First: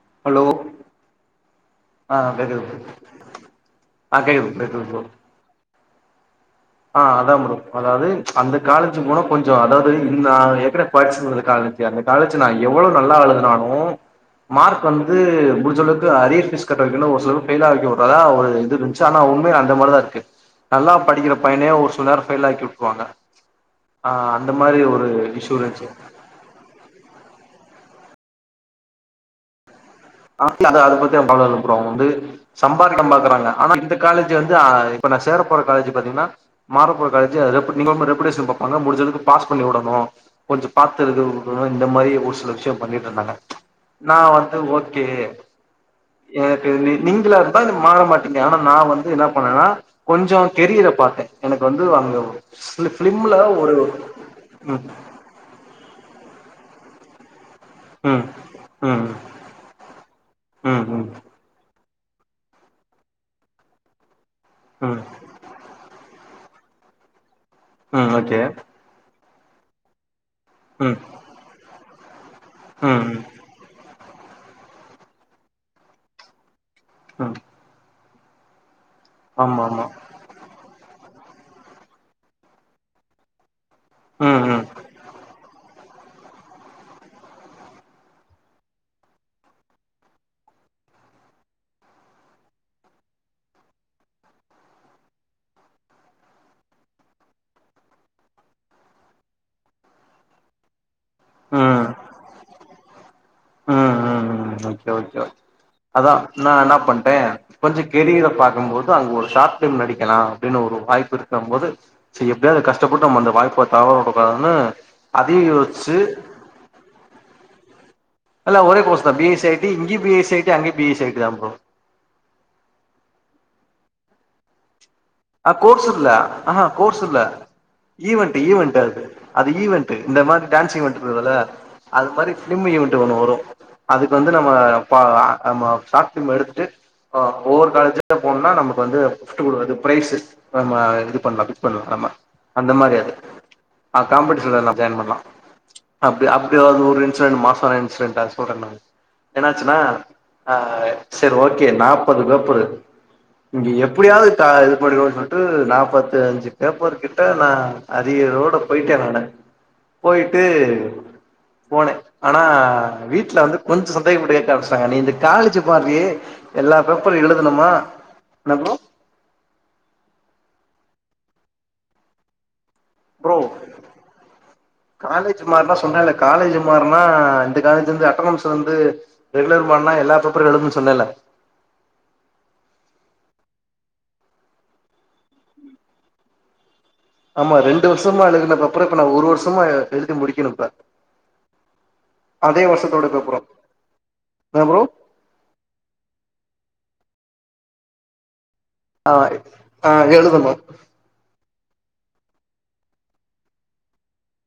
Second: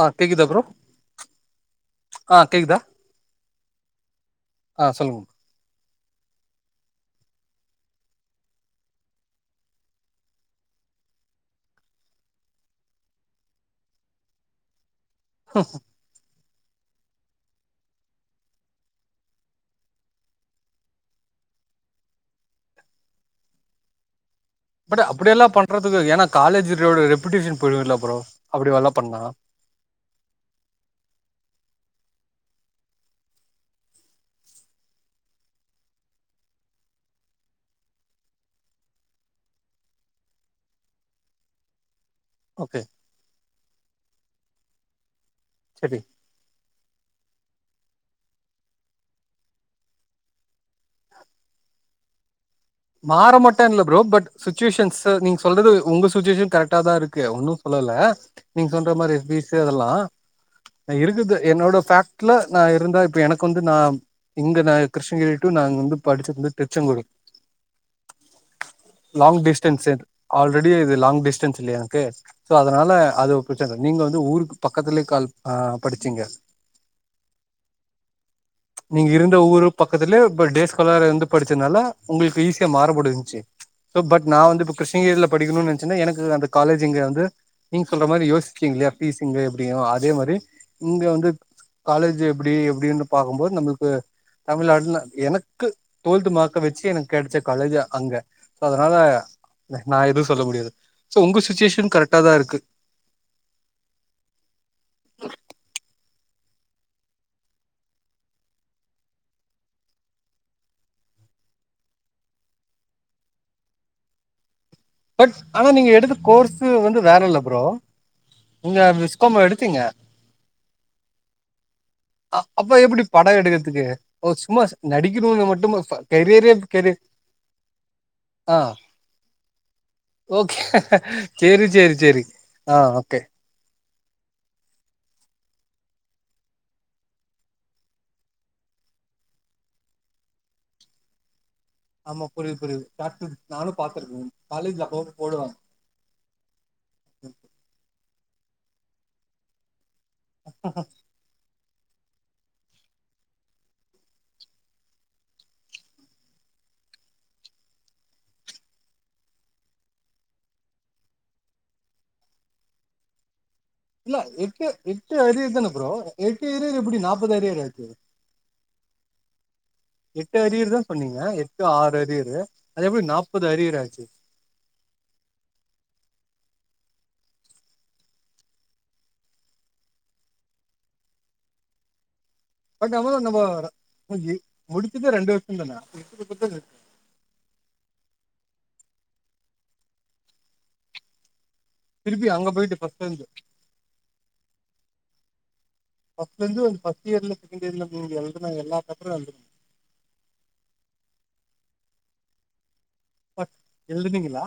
ஆ hello கேக்குதா bro ஆஹ் ஆ கேட்குது கேக்குதா புரோ ஆஹ் கேட்குது ஆ ப்ரோ சொல்லுங்க ஆஹ் அதான் புரோ அதாவது அந்த காலேஜ் போனா கொஞ்சம் அதாவது என்னா ஏற்கனவே படிச்சி வந்த காலேஜ் அந்த காலேஜ் நான் எவ்வளோ நல்லா எழுதுனாலும் மார்க் வந்து முடிஞ்சளவுக்கு அரிய பிஸ் க ஒரு சிலரு பெயிலாக்கி உட்டதா ஒரு இருந்து இருந்துச்சி ஆனா உண்மையா அந்த மாரி தான் இருக்கு நல்லா படிக்கிற பையனயே ஒரு சில நேரம் ஃபெயில் ஆக்கி வுட்ருவாங்க பட் அப்படியெல்லாம் பண்றதுக்கு ஏன்னா காலேஜ்ரோடு ரெபுடேஷன் போயிரும்இல்ல அப்புறம் அப்படி வேணா பண்ணா அத பத்திஅப்புறம் வந்து சம்பாத்தம் பாக்குறாங்க ஆனா இந்த காலேஜ் வந்து இப்ப நான் சேர போற காலேஜ் பாத்தீங்கன்னா மாறப்போற காலேஜி ரெபுட்டேஷன் பாப்பாங்க முடிஞ்சதுக்கு பாஸ் பண்ணி விடணும் கொஞ்ச பாத்து எழுது இந்த மாதிரி ஒரு சில விஷயம் ஓகே பண்ணிட்ருந்தாங்க நான் வந் ஓ கே சரி எனக்கு நீங்களா இருந்தா மாற மாட்டீங்க ஆனா நா வந்து என்னா பண்ணேனா கொஞ்சோ கேரியர பாத்தேன் எனக்கு வந்து அங்க மாற பிலிம்ல ஒரு மாட்டேன்ல்ல ப்ரோ பட் ம் சுச்சுவேஷன்ஸு நீங் சொல்றது உங்க சுச்சுவேஷன் கரெக்டா தா இருக்கு ஒன்னு சொல்லல ம் நீங் சொல்ற ம் மாரி ஃபிசு அதல்லா ம் அ ம் இருக்குது என்னோட ஃபே ட்ல நா இருந்தா இப்ப எனக்கு வந்து நா இங்க நா ம் கிருஷ்ணகிரி டூ நாங் வந்து படிச்சது து திருச்செங்கோடு ம் ஓகே லாங் டிஸ்டன்ஸ் சேந்து ஆல்ரெடி இது ம் லாங் டிஸ்டன்ஸ் இல்லயா தேர்க் சோ அதனால ம் அது [unintelligible] நீங்க வந்து ஊருக் பக்கத்துலே கால் அ படிச்சீங்க ம் நீங்க இருந்த ஆமா ஊருக் ஆமா பக்கத்துலே இப்ப டேஸ்காலருந்து படிச்சனால உங்களுக்கு ஈஸி [unintelligible] மாறுபடுஞ்சு சோ பட் நா ம் ம் வந்து இப்ப கிருஷ்ணகிரில படிகுனுன்னு நெ ச்சின்ன எனக்கு அந்த காலேஜ்ங்க வந்து நீங்க சொல்ற மாரி யோசிச்சீங் இல்லயா பீஸ் இங்க எப்டியும் அதே மாரி இங்க வந்து காலேஜ் எப்டி எப்டினு பாக்கும்போது நம்முல்க்கு தமிழ்நாடுல எனக்கு டுவல்த் மார்க்கா வச்சு எனக் கெடைச்ச காலேஜ்ஜ அங்க சோ அதனால நா எதும் சொல்ல முடியாது சோ உங்க ம் ம் சுச்சுவேஷ்ன் கரெக்டாதா இருக்கு ம் ம் ஓகே ஓகே ஓகே அதா நா என்னா பண்டே கொஞ்சோ கெரியர பாக்கும்போது அங் ஒரு ஷார்ட் பிலிம் நடிக்கலா அப்டின்னு ஒரு வாய்ப்பு இருக்கம்போது செரி எப்டியாது அது கஷ்டபட்டு நம்ம அந்த வாய்ப்ப தவற உடக்கூடாதுன்னு பட் அதியு ஆனா நீங்க யோச்சு எடுத்த கோர்ஸ் வந்து வேற இல்ல ப்ரோ எல்லா ஒரே நீங்க கோர்ஸ்தா B Viscom S E I T எடுத்தீங்க இங்கியு B S E I T அங்கியு பி எசி இ ஐ டி தா ப்ரோ அ அப்போ எப்டி பாட எடுக்குறதுக்கு ஓ சும்மா சொ அஹ் கோர்ஸ்ஸு இல்ல ஆஹா கெரி கோர்ஸ் இல்ல ஈவென்ட்டு ஆ ஈவென்ட்டு அது பேர் அது ஈவென்ட்டு இந்த மாரி ஓகே டான்ஸ் ஈவென்ட்டு வருல்ல சேரி சேரி அது சேரி மாரி பிலிம் ஆ ஈவென்ட்டு ஓகே ஒண்ணு வரு அதுக்கு வந்து நம்ம பா அ நம்ம காஸ்டியும் எடுதுட்டு ஆஹ் ஒவ்வொரு காலேஜா போனோன்னா நமக்கு வந்து [unintelligible] ப்ரைஸு நம்ம இது பண்லட்டி பண்லா நம்ம ஆமா புரியுது அந்த புரியுது மாரி அது ஷார்ட்ஃபிலிம் நானு ஆ பாத்துருக்கே காம்படிஷன்ல நா காலேஜ்ல ஜாயின் அப்பப்ப பண்லாம் போடுவாங்க அப்டி அப்டி அது ஒரு இன்சிடெண்ட் மாஸ்ன இன்சிடெண்ட்டா ஆச் சொல்றங் நா என்னாச்சுன்னா ஆஹ் சேர் ஓக் கே நாப்பது பேப்பரு இங்க எப்டியாவது க இ துபண்ணிக்கோங்க சொல்ட்டு நாப்பத்தஞ்சு பேப்பர் கிட்ட நா அரியாரோட போய்ட்டே நானு போய்ட்டு போனே ஆனா வீட்டுல வந்து கொஞ்ச இல்ல சந்தேகப்பட்டு கேட்க எட்டு ஆரம்பிச்சிட்டாங்க நீ இந்த எட்டு அரியர் காலேஜ்ஜூ தான ப்ரோ மார்றியே எட்டு எல்லா அரியர் எப்டி பேப்பரு நாப்பது அரியர் எழுதணுமா ஆச்சு என்ன ப்ரோ எட்டு அரியர் தா சொன்னீங்க எட்டு ஆறு அரியறு ப்ரோ காலேஜ் மார்னா சொன்னேல்ல காலேஜ்ஜூ மாற்னா இந்த காலேஜ்லிருந்து அட்டனன்ஸ் வந்து ரெகுலர் பண்ணா எல்லா பேப்பரு எழுதுணுன்னு சொன்னல்ல பட் நம்மதா நம்ம [inaudible] முடிச்சதே ரெண்டு வர்ஷந்தான [inaudible] ஆமா ரெண்டு வர்ஷமா எழுதுன பேப்பற இப்ப நா ஒரு வர்ஷமா எழுதி முடிக்கிணு இப்ப திருப்பி அங்க அதே போய்ட்டு வருஷத்தோட ஃபஸ்ட்லேந்து பேப்பரு [unintelligible] ப்ரோ ஃபர்ஸ்ட்லேந்து ஃபஸ்ட் இயர்ல செகண்ட் இயர்ல மீதி எல் ஆஹ ஆஹ எழுதுனு ப எழுதினீங்கலா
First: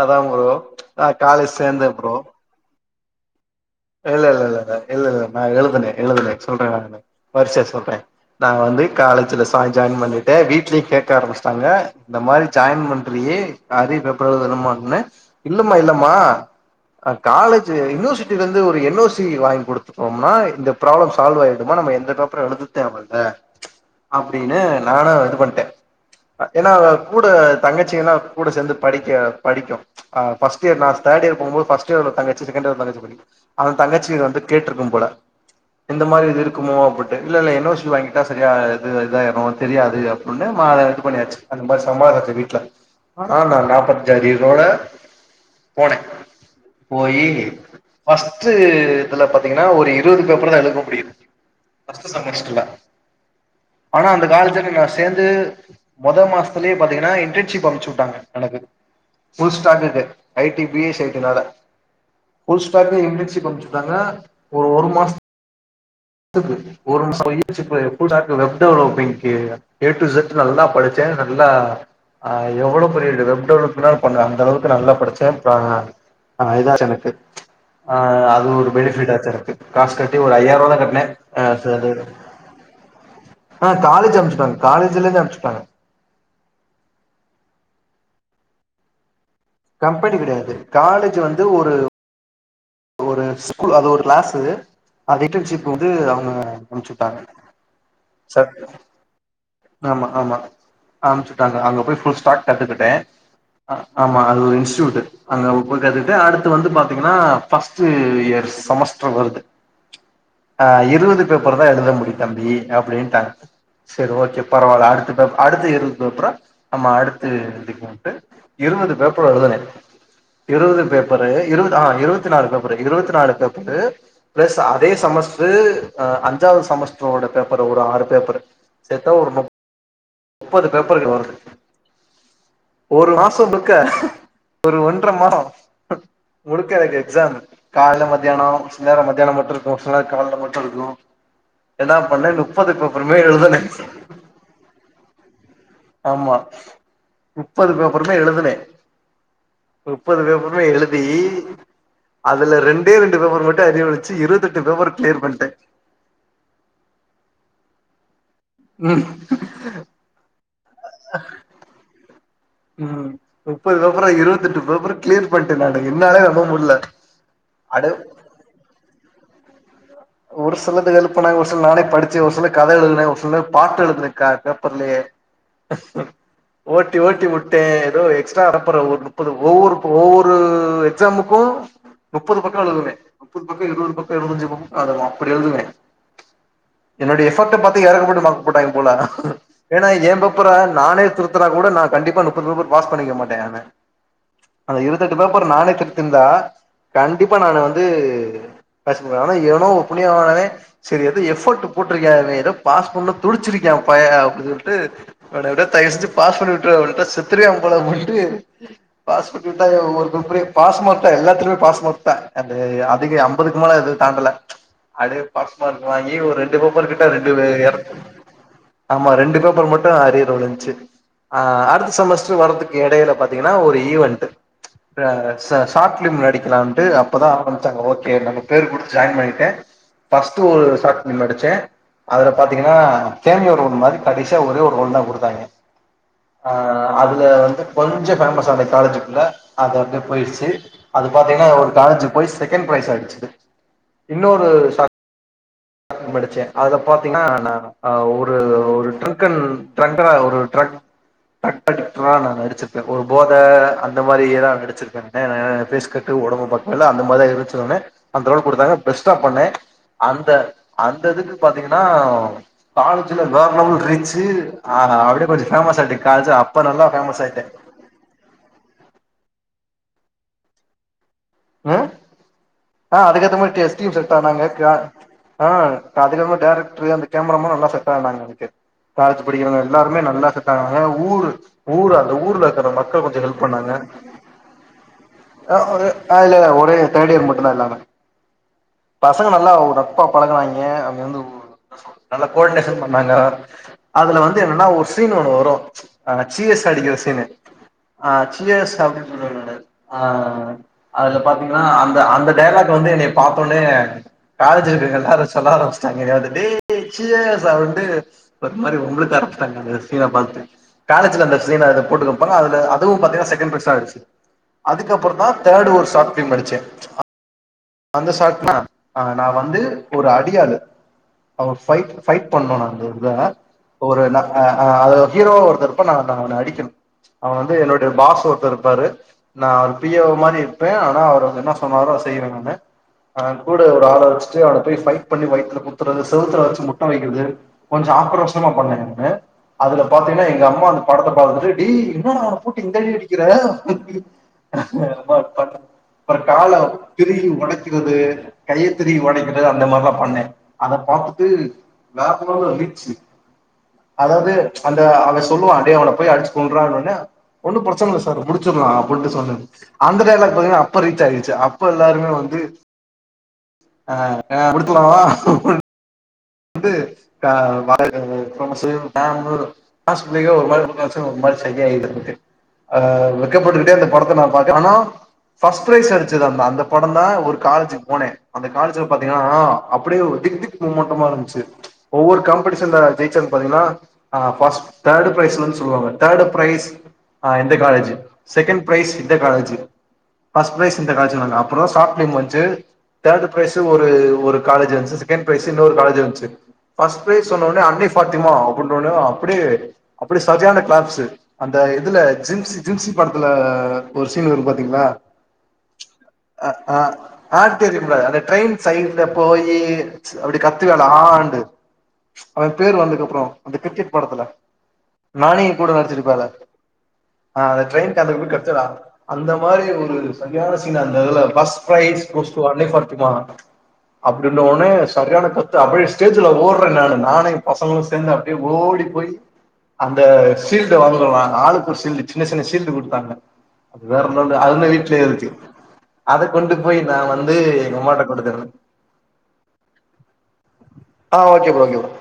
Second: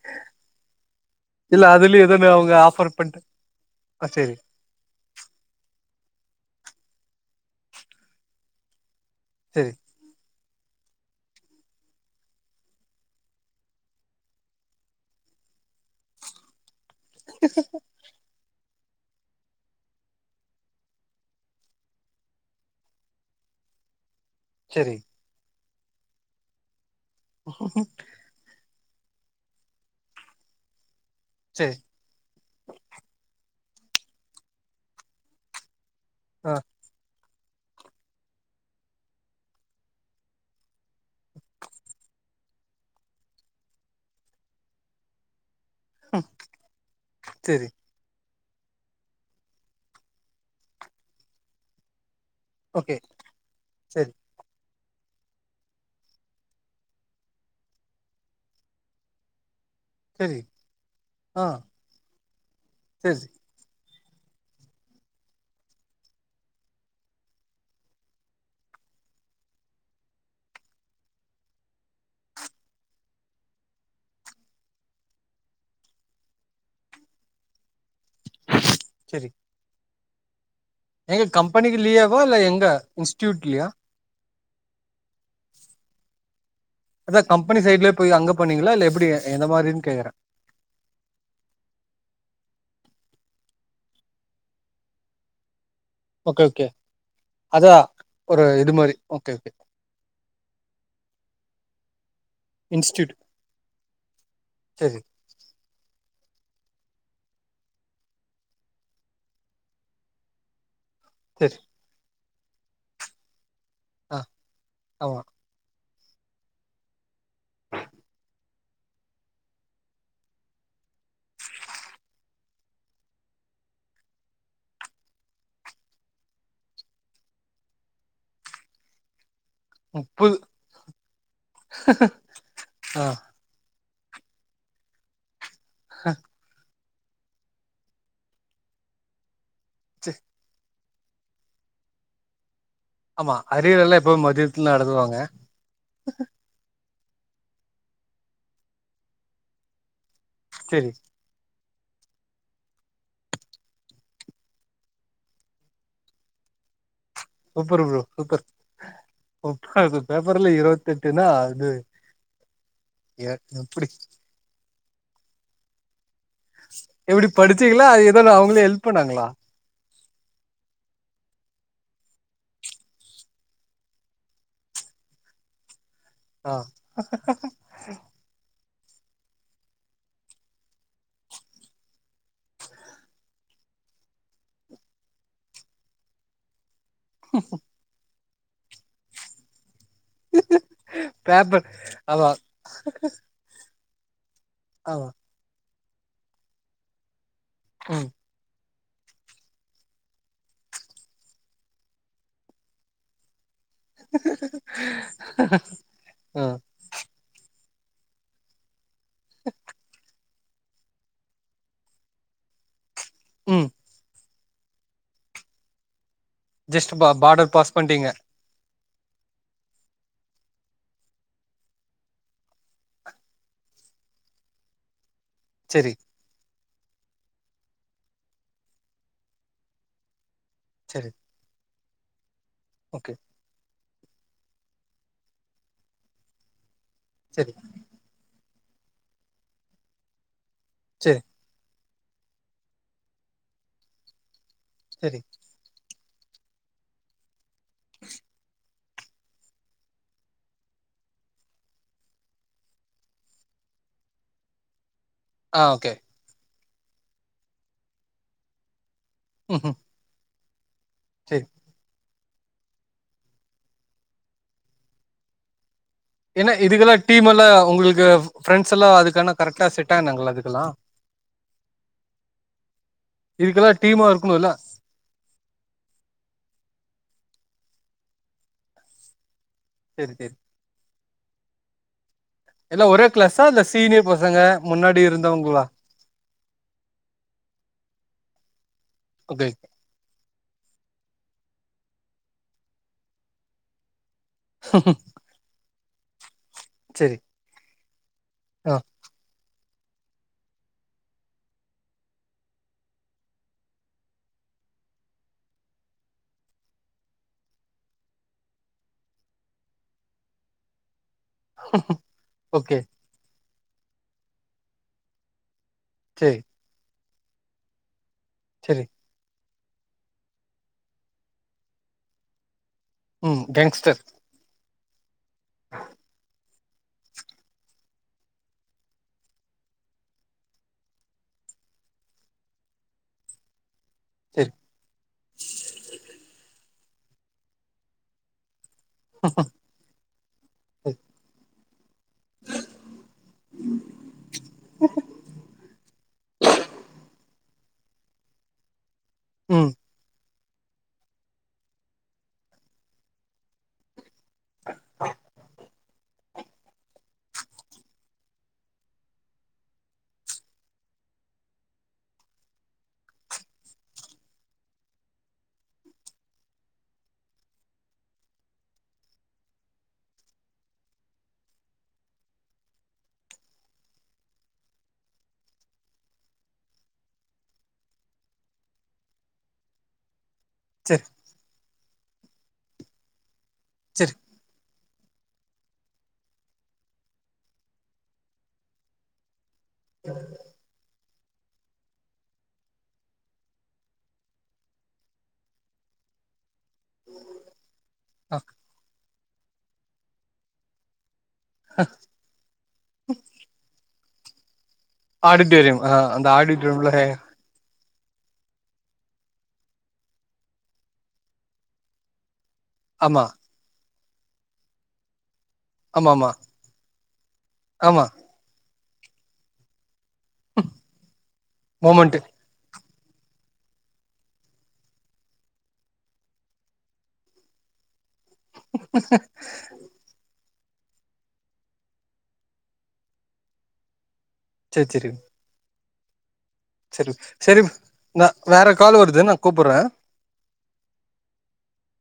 அதா ப்ரோ ச் ஆஹ காலேஜ் இல்ல சேந்த அதுலயு ப்ரோ எதோன்னு அவங்க ஆஃபர் பண்ட்டு ஆ இல்ல சேரி இல்ல இல்ல ந இல்ல இல்ல நா எழுதுனே எழுதுன சொல்றே நானு வரிசையா சொல்றே நா வந்து காலேஜ்ஜூல சேரி சாய் ஜாய்ன் பண்ணிட் டே வீட்லயே கேட்க ஆரம்பிச்சிட்டாங்க இந்த மாரி ஜாய்ன் பண்றியே அரியர் பேப்பரெழுதனுமானு இன்னுமா இல்லமா க காலேஜ்ஜூ யுனிவர்சிட்டிலேந் ந்து ஒரு என் ஓ சி வாங்கி குடுத்துட்டோம்னா இந்த ப்ராப்ளம் சால்வ் ஆய்டுமா நம்ம எந்தபேப்பரு எழுதுதேவல்ல அப்டின்னு சேரி நானா இது பண்ட்டே அ ஏன்னா கூட தங்கச்சினா கூட சேந்துட் படிக்க படிக்கு ச் அ ஃபர்ஸ்ட் இயர் நா தேர்ட் இயர் போம் போது சேரி ஃப்ர்ஸ்ட் இயர்ல ஒரு தங்கச்சி செக்ண்ட் இயர்ல ஒரு தங்கச்சி படிக் அவன் தங்கச்சி வந்து கேட்ருக்கும் போல இந்த மாரி இது ஆ இருக்குமோ அப்படி இல்ல இல்ல என் ஓ சி வாங்கிட்டா சரியா இது இதாயிரும் தெரியாது அப்டின்னு மா இது பண்ணியாச்சு அந்த மாரி சமாளிச்ச வீட்ல ஆனா நா நாப்பத்தஞ்சு அரியரோட போண்ணே ம் போயி சேரி ஃபர்ஸ்டு இதுல பாத்தீங்கன்னா ஒரு இருபது பேப்பரு தா எழுதனு முடியது ஃபர்ஸ்ட் செமஸ்ட்ரில்ல ஓகே ஆனா சேரி அந்த காலத்துல சேந்து மொத மாசத்திலேயே பாத்தீங்கன்னா இன்டர்ன்ஷிப் அம்ச்சு விட்டாங்க எனக்கு புல்ஸ் சாட்டர்டே சேரி I D B S C I டினால ஆ புஸ் [unintelligible] சேரி அணுப்ச்சுடாங்க ஒரு ஒரு மாசம் [unintelligible] web developing A to Z நல்லா படிச்சேன் நல்லா ஆஹ் எவ்ளோ பெரிய வெப் டெவலப் லாம் பண்ண அந்த அளவுக்கு நல்லா படிச்சேன் ஆ [unintelligible] ஆ அது ஒரு பெனிபிட் சேரி ஆச்சு எனக்கு காசு கட் ஒரு ஐயாருவா எங்க கம்பெனிக்குலீியாவா இல்ல எங்க இன்ஸ்டூட்லியா ஆ காலேஜ் அமுச்சுட்டாங்க காலேஜ்ல இருந்து அனுப்புச்சுிட்டாங்க அதான் கம்பெனி சைட்லையா போய் அங்க போனீங்களா இல்ல எப்படி கம்பெனி கிடையாது காலேஜ் வந்து ஒரு ஒரு ஸ்கூல் அது ஒரு கிளாஸ்சு அது இன்டன்ஷிப் வந்து அவுங்க ஓகே ஓகே அமுச்சுவுட்டாங்க அதா ஒரு இது மாரி ஓகே ஓகே [inaudible] ஆமா ஆமா அமுச்சுவுட்டாங்க அங்க போயு ஃபுல் ஸ்டார்ட் கத்துக்கிட்டேன் இன்ஸ்டியூட் ஆமா அது ஒரு இன்ஸ்டியூட் சேரி [unintelligible] அடுத்து வந்து பாத்தீங்கன்னா பஸ்ட் இயர் செமஸ்ட்ர் வருது ஆ [unintelligible] இருவது பேப்பர் சேரி தான் எழுத முடியும் தம்பி அப்படின்ட்டாங்க சேரி ஆ ஓகே பரவாயில்ல அடுத்து ஆமா பேப்பர் அடுத்து [unintelligible] பேப்பரா ஆமா அடுத்து எழுதிக்கலான்டு இருபது பேப்பர் எழுதுனே இருபது பேப்பர் பற இருபது ஆ இருபது [unintelligible] இருபத்தி நாலு பேபரு பிளஸ் அதே செமஸ்டர் அஞ்சாவது செமஸ்ட்ரோட பேப்பரு ஒரு ஆறு பேப்பரு சேத்தா ஒரு முப் முப்பது பேப்பர்கள் வருது ஆ ஒரு மாச இருக்க ஒரு ஒன்ற மரோ [unintelligible] எக்ஸாம் காலல மத்தியான சில நேர மத்தியானம் மட்டு இரு ஒரு சில நேரம் சே காலைல மட்டு இருக்கு ஏதா பண்ணே னு முப்பது பேப்பருமே எழுதுன எழுதுவாங்க முப்பது பேப்பருமே எழுதுனே முப்பது பேப்பருமே சேரி எழுதி அதுல ரெண்டே ரெண்டு பேப்பர் மட்டும் அரியர் வச்சி இருபத்தெட்டு பேப்பர் கிளியர் பண்ட்டே சூப்பர் ப்ரோ சூப்பர் ம் முப்பது பேப்பர்ல இருவத்தெட்டுனா அது உம் எ முப்பது எப்டி பேப்பரு இருபத்தெட்டு பேப்பரு கிளியர் பண்ட்டே நானு என்னாலே நம்ப முடில எப்டி அட படிச்சீங்களா அது எதாது அவுங்களே ஹெல்ப் பண்ணாங்களா ஒரு சிலது எல்ப் பண்ணாங்க ஒரு சில நானே படிச்சி ஒரு சில கத எழுதுன ஒரு சில பாட்டு எழுதுன க பேப்பர்லயே ஆ ஓட்டி ஓட்டி உட்டே ஏதோ எக்ஸ்ட்ரா ஒரு நுப்பது ஒவ்வொரு ஒவ்வொரு எக்ஸாமுக்கு நுப்பது பக்கொ எழுதுவே முப்பது பக்கொ இருவது பக்கொ இருவத்தஞ்சு பக் அதுல அப்டி எழுதுவே என்னோடைய எஃபக்ட்ட பாத்து எறக்கப்பட்டு மா போட்டாய்ங்க போல ஏன்னா ஏ பேப்பர நானே திருத்துனாக் பேப்பர் கூட நா கண்டிப்பா ஆமா முப்பது பேப்பர் பாஸ் பண்ணிக்க மாட்டே நானு அந்த ஆமா இருவத்தெட்டு பேப்பர் நானே திருத் ருந்தா கண் டிப்பா நானு வந்து ம் [unintelligible] எவனோ ஒரு புண்ணியவானே செரி எது எஃபோர்ட் போட்ருக்கானே ஏதோ பாஸ் பண்ண துடிச்சிருக் க்யா பைய அப்டின் சொல்ட்டு இவன எப்டியோ தயவ்செஞ்சி பாஸ் ஆ பண்ணி விட்ரு அவவிட்டா செத்துருவே [unintelligible] பாஸ் பண்ணி உட்டாய்ங்க ஒவ்வொரு பேப்பரையு பாஸ் மார்க்தா எல்லாத்துலமே பாஸ் மார்க்தா அந்த அ துக்கு அம்பதுக்கு ம் மேல எதுவு ல அப்டியே பாஸ் மார்க் வாங் கி ஒரு ரெண்டு பேப்பர் ஜஸ்ட் கிட்ட பா ரெண்டு பார்டர் பாஸ் [unintelligible] பண்ட்டீங்க ஆமா ரெண்டு பேப்பர் மட்டு அரியர் தோணுச்சி ஆ அடுத்த செமஸ்டர் வர்றதுக்கு எடையில பாத்தீங்கன்னா ஒரு ஈவென்ட்டு ர ச செரி ஷார்ட் ஃப்லிம் நடிக்கலாம் ட்டு அப்பதா ஆரம்பிச்சாங்க ஓகே நம்ம பேர் குடுத் ஜாயின் பண்ணிட்டே ஃபஸ்ட் டு ஒரு ஷாட் செரி ஃபிலிம் நடிச்சே அதுல பாத்தீங்கன்னா ஓகே கேமியோ ரோல் மாரி கடசியா ஒரே ஒரு ரோல்தா குடுத்தாய்ங்க ஆ அ அதுல செரி வந்து கொஞ்சொ ஃபேமஸ் ஆனு காலேஜுக்குள்ள அது வந்து போயிட்ச்சி அது செரி பாத்தீங்கன்னா ஒரு காலேஜு போய் செகண்ட் ப்ரைஸ் அடிச்சிது இன்னொரு செரி ஃப்லிம் நடிச்சே அதுல பாத்தீங்கன்னா நா ஆ ஓவொரு ஒரு [unintelligible] நான் நடிச்சிருப்பே ஒரு போதை அந்த மாரிதான் நடிச்சிருப்பே ஆ ஏ ஃபேஸ் ஓகே கட்டு உடம்ப பாத் அந்த மாரிதான் இருஞ்பச்சி உடனே அந்த ரோல் குடுத்தாங்க பெஸ்ட்டா பண்ணே ம் அந்த அந்த இதுக்கு செரி பாத்தீங்கன்னா காலேஜில வேற லெவல் ரீச்சு் ஆ அப்டியே கொஞ்சம் பேமஸ் ஆய்ட்ட ஏன்ன இதுகெல்லாம் டீம் எல்லா உங்களுக்கு பிரண்ட்ஸ் எல்லா அதுக்கான கரெக்டா செட் ட்டாங்கனு ல அதுக்கெல்லா ஆ ஆ அதுக்கு ஏத்தமாரி இதுக்கெல்லா டீம் டீமா செட் ஆனாங்க இருக்கணுல்ல ஆ அதுக்கு அப்ரம் டைரக்டரு கேமரா மேன் நல்லா செட்டானாக எனக்கு காலேஜி படிக்கர எல்லாருமே செரி நல்லா செரி செட்டாங்னாங்க ஊர் - ஊர் அந்த ஊ ஊர்ல இருக்கற எல்லா மக்கள் ஒரே கொஞ்சோஹெல்ப் கிளாஸா இல்ல பண்ணாங்க சீனியர் பசங்க முன்னாடி ஆ இருந்தவங்களா ஒரு ஆ இல்லல்ல ஒரே தேர்ட் இயர் மட் [inaudible] பசங்க ஓகே நல்லா ஓரப்பப் பழகனாய்க அவிங்க வந்து நல்லா கோயெட்னேஷன் பண்ணாங்க அ அதுல வந்து என்னன்னா ஒரு சீன் ஒண்ணு வரூ [unintelligible] சீர்ஸ்ஸா அடிக்கிற செரி சீனு ஆ சியர்ஸ் ஆ அப்டினு சொல்லுவாங்லிட ஆ அதுல பாத்தீங்ன்னா அந்த அந்த டைய்லாக்க வந்து என்னைைய பாத்தோனே காலேஜ் இருக்குற எல்லாரூ சொல்ல ஆரம்பிச்சிட்டாங்க என்ன வந்து டேய் சியேஸ் அப்டுனுட் ஒரு மாரி வம்பு இழுக்க ஆரம்பச்சிட்டாங்க அந்த சீன பாத்துட்டு காலேஜில அந்த சீன போட்டுக்கப்பா அதுல ஓகே அதுவூ பாத்தினா செகெண்ட் பரச் டாச்சு அதுக்கப்றந்தா தேர்டு ஒரு சாட் ஃபிள்ம் செரி நடிச்சே ஆ வந்த சாட்னா செரி ஆ நா வந்து ஒரு அடியாலு அவோ ஃபைட் ஃபைட் பண்ணோ நா ஒரு தா ம் கேங்ஸ்டர் ஒரு ந அ அ அதுல ஹீரோவா ஒருத்த இர்ப்பா நா நா அவன அடிக்கணு அவ வந்து என்னுடைய பாஸ் ஒருத்தர் இருப்பாரு நான் அவர் பி ஏ ஓ மாரி இருப்பே ஆனா அவர் வந்து என்னா சொன்னாரோ அத செய்வே நானு ஆ கூட ஒ ஒரால வச்சிட்டு செரி அவன போய் ஃபைட் பண்ணி வைத்துல குத்தறது செவுத்துல வச்சி முட் டொ வைக்கிறது கொஞ்சோ ஆக்ரோஷமா பண்ண [unintelligible] அதுல பாத்தீன்னா எங்க அம்மா அந்த படத்தப் பாத்துட்டு [unintelligible] என்னடா அவன போட்டு இந்த அடி அடிக்கிற [unintelligible] கால்ல திருவி ஒடச் [unintelligible] கையத் திரும்பி ஒடைக்கிறது ம் அந்த மாரில்லா பண்ணே அத பாத்துட்டு வேற ஃபோன்ல ரீச் அதாவுது அந்த அவன் சொல்லுவான் டே அவன போய் அடுச்சு கொன்றானோன ஒன்னு பிரச்சன இல்ல சார் முடுச்சுர்லா அப்புன்டு சொன்ன அந்த டைலாக் பாத்தீங்கன்னா அப்ப ரீச் ஆயிர்ச்சு அப்ப எல்லாருமே வந்து அ அ குடுத்தலாமா வந்து அ வ [inaudible] ஒரு மாரி ஷை ஆயிடுத்து ஆ வெக்கப்பட்டுக்குட்டே அந்த படத்த நா பாக்க ஆனா ஃபர்ஸ்ட் ப்ரைஸ் அடுச்சது அந்த அந்த படந்தா ஒரு காலேஜுக் போனே அந்த காலேஜுல பாத்தீங்கனா அப்டியே ஒரு திக் திக் மொட்ட செரி மாலும் ஒவ்வொரு காம்படிஷன்ல ஜெய்ச்சர்னு பாத்திங்னா செரி ஆ ஃபஸ்ட் தேர்டு ப்ரைஸ்லந் சொல்லுவாங்க தேர்டு ப்ரைஸ் ஆ எந்த காலேஜு செகண்ட் ப்ரைஸ் இந்த காலேஜு ஃபஸ்ட் ப்ரைஸ் இந்த காலேஜுனொன்ன அப்றோ ஷாட் ஃபிலிம் வன்ச்சு தேர்டு ப்ரைஸு ஒரு ஒரு காலேஜு வந்ச்சு செகண்ட் ப்ரைஸு இன்னொரு காலேஜ் வந்ச்சு ஃபர்ஸ்ட் ப்ரைஸ் சொன்னோன அன்னை ஃபாத்திமா ஆ அப்புனொன்னயு ப்டி அப்புடி சஜான க்ளாப்ஸு அந்த இதுல ஜிம்சி ஜிம்சி படத்துல ஒரு சீன் வரும்பாத் ஆடிட்டோரியம் ஆ அந்த ஆடிட்டோரிம்ல இல்ல அந்த ட்ரெயின் சைட்ல போயி அப்புடி கத்துவே தா ண்டு அவ பேர் வந்தக்கப்றோ ஆமா அந்த கிரிக்கெட் படத்துல நானி கூட ஆமா நடிச்சுருப்பாளே ஆமா ஆ அத ட்ரெயின் ஆமா [unintelligible] கச்சலா அந்த மாரி ஒரு சரியான சீனு அந்திதுல first prize moment goes to Annai ஃபா சிக்லா அப்டின்டவொனே சர்யான கத் து அப்புடே ஸ்டேஜ்ல ஓட்றே நானு நானு எ பசங்குளு சேந்த ப்டே ஓடி போயி அந்த ஷீல்ட வாங்குறோ நாங் ஆளுக்கொர் ஷீல்டு சின்ன சின்ன ஷீல்டு குடுத்தாங்க அது வேற [unintelligible] அதுன்ன வீட்லே இருக்கு அதுக் செரிப் செரிம ந வேற கால் வருது நா கூப்புற்ற ஆ ஓகே ப்ரோ ஓகே ப்ரோ